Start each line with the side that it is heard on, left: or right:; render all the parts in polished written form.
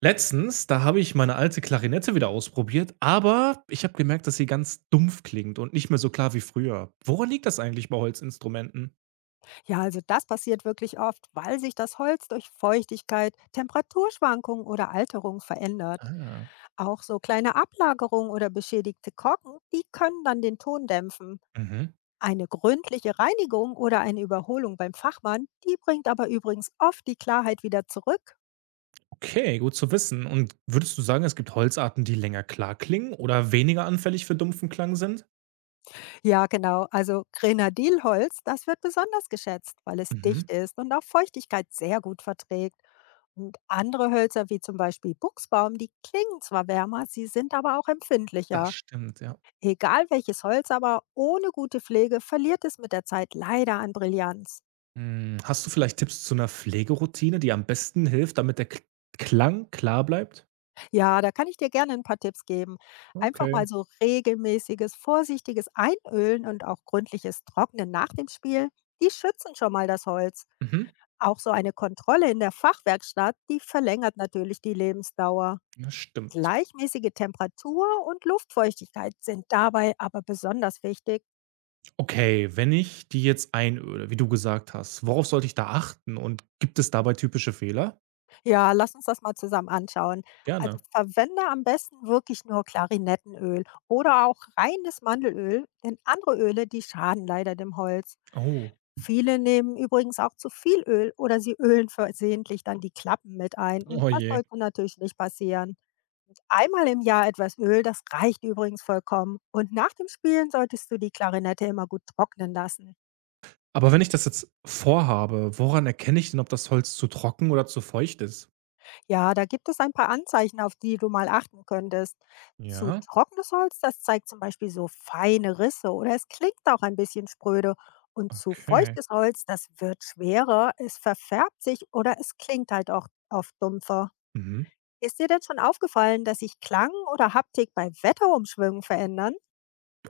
right: Letztens, da habe ich meine alte Klarinette wieder ausprobiert, aber ich habe gemerkt, dass sie ganz dumpf klingt und nicht mehr so klar wie früher. Woran liegt das eigentlich bei Holzinstrumenten?
left: Ja, also das passiert wirklich oft, weil sich das Holz durch Feuchtigkeit, Temperaturschwankungen oder Alterung verändert.
right: Ah.
left: Auch so kleine Ablagerungen oder beschädigte Korken, die können dann den Ton dämpfen.
right: Mhm.
left: Eine gründliche Reinigung oder eine Überholung beim Fachmann, die bringt aber übrigens oft die Klarheit wieder zurück.
right: Okay, gut zu wissen. Und würdest du sagen, es gibt Holzarten, die länger klar klingen oder weniger anfällig für dumpfen Klang sind?
left: Ja, genau. Also Grenadilholz, das wird besonders geschätzt, weil es
right: Mhm.
left: dicht ist und auch Feuchtigkeit sehr gut verträgt. Und andere Hölzer, wie zum Beispiel Buchsbaum, die klingen zwar wärmer, sie sind aber auch
right: Das
left: empfindlicher.
right: stimmt, ja.
left: Egal welches Holz, aber ohne gute Pflege verliert es mit der Zeit leider an Brillanz.
right: Hm, hast du vielleicht Tipps zu einer Pflegeroutine, die am besten hilft, damit der K Klang klar bleibt?
left: Ja, da kann ich dir gerne ein paar Tipps geben. Einfach
right: Okay.
left: mal so regelmäßiges, vorsichtiges Einölen und auch gründliches Trocknen nach dem Spiel, die schützen schon mal das Holz.
right: Mhm.
left: Auch so eine Kontrolle in der Fachwerkstatt, die verlängert natürlich die Lebensdauer.
right: Das stimmt.
left: Gleichmäßige Temperatur und Luftfeuchtigkeit sind dabei aber besonders wichtig.
right: Okay, wenn ich die jetzt einöde, wie du gesagt hast, worauf sollte ich da achten und gibt es dabei typische Fehler?
left: Ja, lass uns das mal zusammen anschauen.
right: Gerne.
left: Also verwende am besten wirklich nur Klarinettenöl oder auch reines Mandelöl, denn andere Öle, die schaden leider dem Holz.
right: Oh.
left: Viele nehmen übrigens auch zu viel Öl oder sie ölen versehentlich dann die Klappen mit ein und
right: Oh
left: das
right: je.
left: sollte natürlich nicht passieren. Einmal im Jahr etwas Öl, das reicht übrigens vollkommen. Und nach dem Spielen solltest du die Klarinette immer gut trocknen lassen.
right: Aber wenn ich das jetzt vorhabe, woran erkenne ich denn, ob das Holz zu trocken oder zu feucht ist?
left: Ja, da gibt es ein paar Anzeichen, auf die du mal achten könntest. Zu
right: Ja,
left: trockenes Holz, das zeigt zum Beispiel so feine Risse oder es klingt auch ein bisschen spröde. Und zu
right: okay.
left: feuchtes Holz, das wird schwerer, es verfärbt sich oder es klingt halt auch oft dumpfer.
right: Mhm.
left: Ist dir denn schon aufgefallen, dass sich Klang oder Haptik bei Wetterumschwüngen verändern?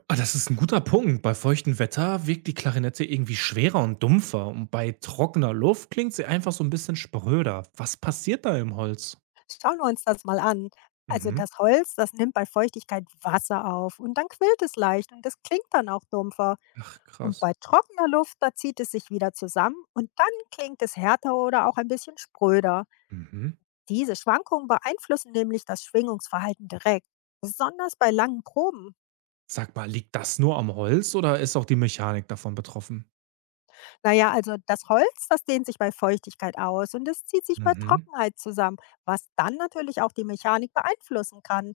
right: Ah, das ist ein guter Punkt. Bei feuchtem Wetter wirkt die Klarinette irgendwie schwerer und dumpfer und bei trockener Luft klingt sie einfach so ein bisschen spröder. Was passiert da im Holz?
left: Schauen wir uns das mal an. Also
right: Mhm.
left: das Holz, das nimmt bei Feuchtigkeit Wasser auf und dann quillt es leicht und es klingt dann auch dumpfer.
right: Ach,
left: Und
right: krass.
left: bei trockener Luft, da zieht es sich wieder zusammen und dann klingt es härter oder auch ein bisschen spröder.
right: Mhm.
left: Diese Schwankungen beeinflussen nämlich das Schwingungsverhalten direkt, besonders bei langen Proben.
right: Sag mal, liegt das nur am Holz oder ist auch die Mechanik davon betroffen?
left: Naja, also das Holz, das dehnt sich bei Feuchtigkeit aus und es zieht sich bei
right: Mhm.
left: Trockenheit zusammen, was dann natürlich auch die Mechanik beeinflussen kann.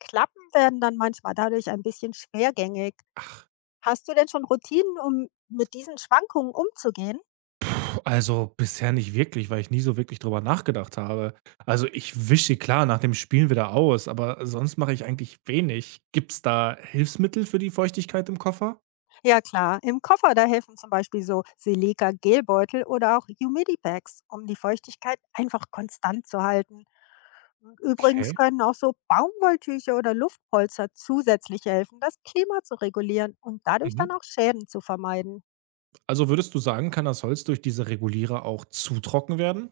left: Klappen werden dann manchmal dadurch ein bisschen schwergängig.
right: Ach,
left: Hast du denn schon Routinen, um mit diesen Schwankungen umzugehen?
right: puh, also bisher nicht wirklich, weil ich nie so wirklich drüber nachgedacht habe. Also ich wische klar nach dem Spielen wieder aus, aber sonst mache ich eigentlich wenig. Gibt's da Hilfsmittel für die Feuchtigkeit im Koffer?
left: Ja klar, im Koffer, da helfen zum Beispiel so Silica-Gelbeutel oder auch Humidibags, um die Feuchtigkeit einfach konstant zu halten. Und übrigens
right: Okay.
left: können auch so Baumwolltücher oder Luftpolster zusätzlich helfen, das Klima zu regulieren und dadurch
right: Mhm.
left: dann auch Schäden zu vermeiden.
right: Also würdest du sagen, kann das Holz durch diese Regulierer auch zu trocken werden?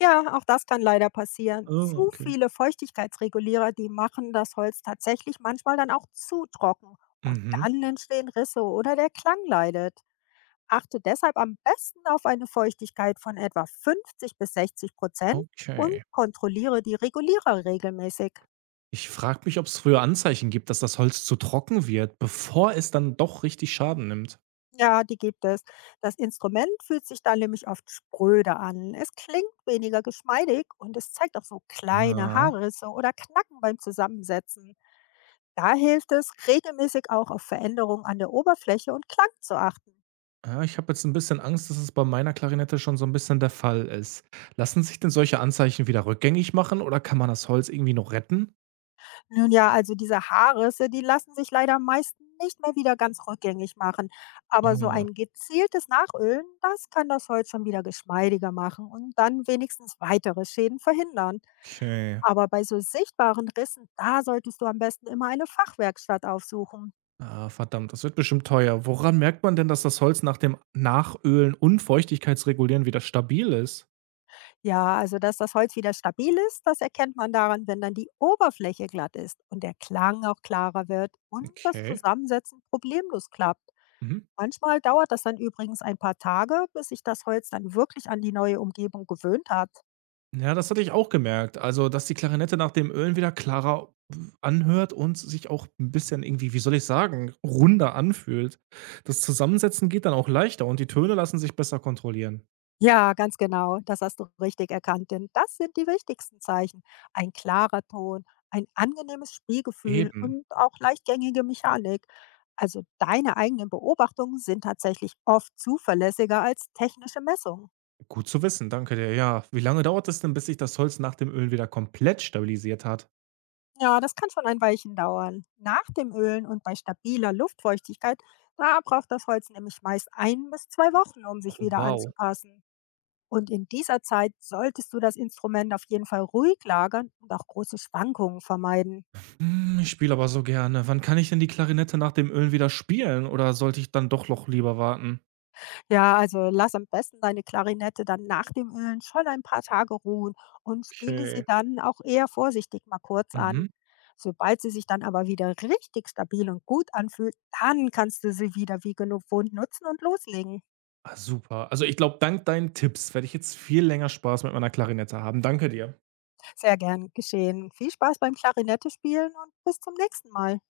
left: Ja, auch das kann leider passieren.
right: Oh,
left: Zu
right: okay.
left: viele Feuchtigkeitsregulierer, die machen das Holz tatsächlich manchmal dann auch zu trocken. Und
right: Mhm.
left: dann entstehen Risse oder der Klang leidet. Achte deshalb am besten auf eine Feuchtigkeit von etwa 50 bis 60% und
right: Okay.
left: kontrolliere die Regulierer regelmäßig.
right: Ich frage mich, ob es früher Anzeichen gibt, dass das Holz zu trocken wird, bevor es dann doch richtig Schaden nimmt.
left: Ja, die gibt es. Das Instrument fühlt sich dann nämlich oft spröder an. Es klingt weniger geschmeidig und es zeigt auch so kleine
right: Ja.
left: Haarrisse oder Knacken beim Zusammensetzen. Da hilft es, regelmäßig auch auf Veränderungen an der Oberfläche und Klang zu achten.
right: Ja, ich habe jetzt ein bisschen Angst, dass es bei meiner Klarinette schon so ein bisschen der Fall ist. Lassen sich denn solche Anzeichen wieder rückgängig machen oder kann man das Holz irgendwie noch retten?
left: Nun ja, also diese Haarrisse, die lassen sich leider meist nicht mehr wieder ganz rückgängig machen. Aber so
right: Ah,
left: ein gezieltes Nachölen, das kann das Holz schon wieder geschmeidiger machen und dann wenigstens weitere Schäden verhindern.
right: okay.
left: Aber bei so sichtbaren Rissen, da solltest du am besten immer eine Fachwerkstatt aufsuchen.
right: Ah, verdammt, das wird bestimmt teuer. Woran merkt man denn, dass das Holz nach dem Nachölen und Feuchtigkeitsregulieren wieder stabil ist?
left: Ja, also dass das Holz wieder stabil ist, das erkennt man daran, wenn dann die Oberfläche glatt ist und der Klang auch klarer wird und das
right: Okay.
left: Zusammensetzen problemlos klappt.
right: Mhm.
left: Manchmal dauert das dann übrigens ein paar Tage, bis sich das Holz dann wirklich an die neue Umgebung gewöhnt hat.
right: Ja, das hatte ich auch gemerkt. Also, dass die Klarinette nach dem Ölen wieder klarer anhört und sich auch ein bisschen irgendwie, wie soll ich sagen, runder anfühlt. Das Zusammensetzen geht dann auch leichter und die Töne lassen sich besser kontrollieren.
left: Ja, ganz genau, das hast du richtig erkannt, denn das sind die wichtigsten Zeichen. Ein klarer Ton, ein angenehmes Spielgefühl
right: Eben.
left: und auch leichtgängige Mechanik. Also deine eigenen Beobachtungen sind tatsächlich oft zuverlässiger als technische Messungen.
right: Gut zu wissen, danke dir. Ja, wie lange dauert es denn, bis sich das Holz nach dem Ölen wieder komplett stabilisiert hat?
left: Ja, das kann schon ein Weilchen dauern. Nach dem Ölen und bei stabiler Luftfeuchtigkeit, da braucht das Holz nämlich meist 1 bis 2 Wochen, um
right: Oh,
left: sich wieder
right: wow.
left: anzupassen. Und in dieser Zeit solltest du das Instrument auf jeden Fall ruhig lagern und auch große Schwankungen vermeiden.
right: Hm, ich spiele aber so gerne. Wann kann ich denn die Klarinette nach dem Ölen wieder spielen oder sollte ich dann doch noch lieber warten?
left: Ja, also lass am besten deine Klarinette dann nach dem Ölen schon ein paar Tage ruhen und spiele sie
right: Okay.
left: dann auch eher vorsichtig mal kurz
right: Mhm.
left: an. Sobald sie sich dann aber wieder richtig stabil und gut anfühlt, dann kannst du sie wieder wie gewohnt nutzen und loslegen.
right: Ah, super. Also, ich glaube, dank deinen Tipps werde ich jetzt viel länger Spaß mit meiner Klarinette haben. Danke dir.
left: Sehr gern geschehen. Viel Spaß beim Klarinette spielen und bis zum nächsten Mal.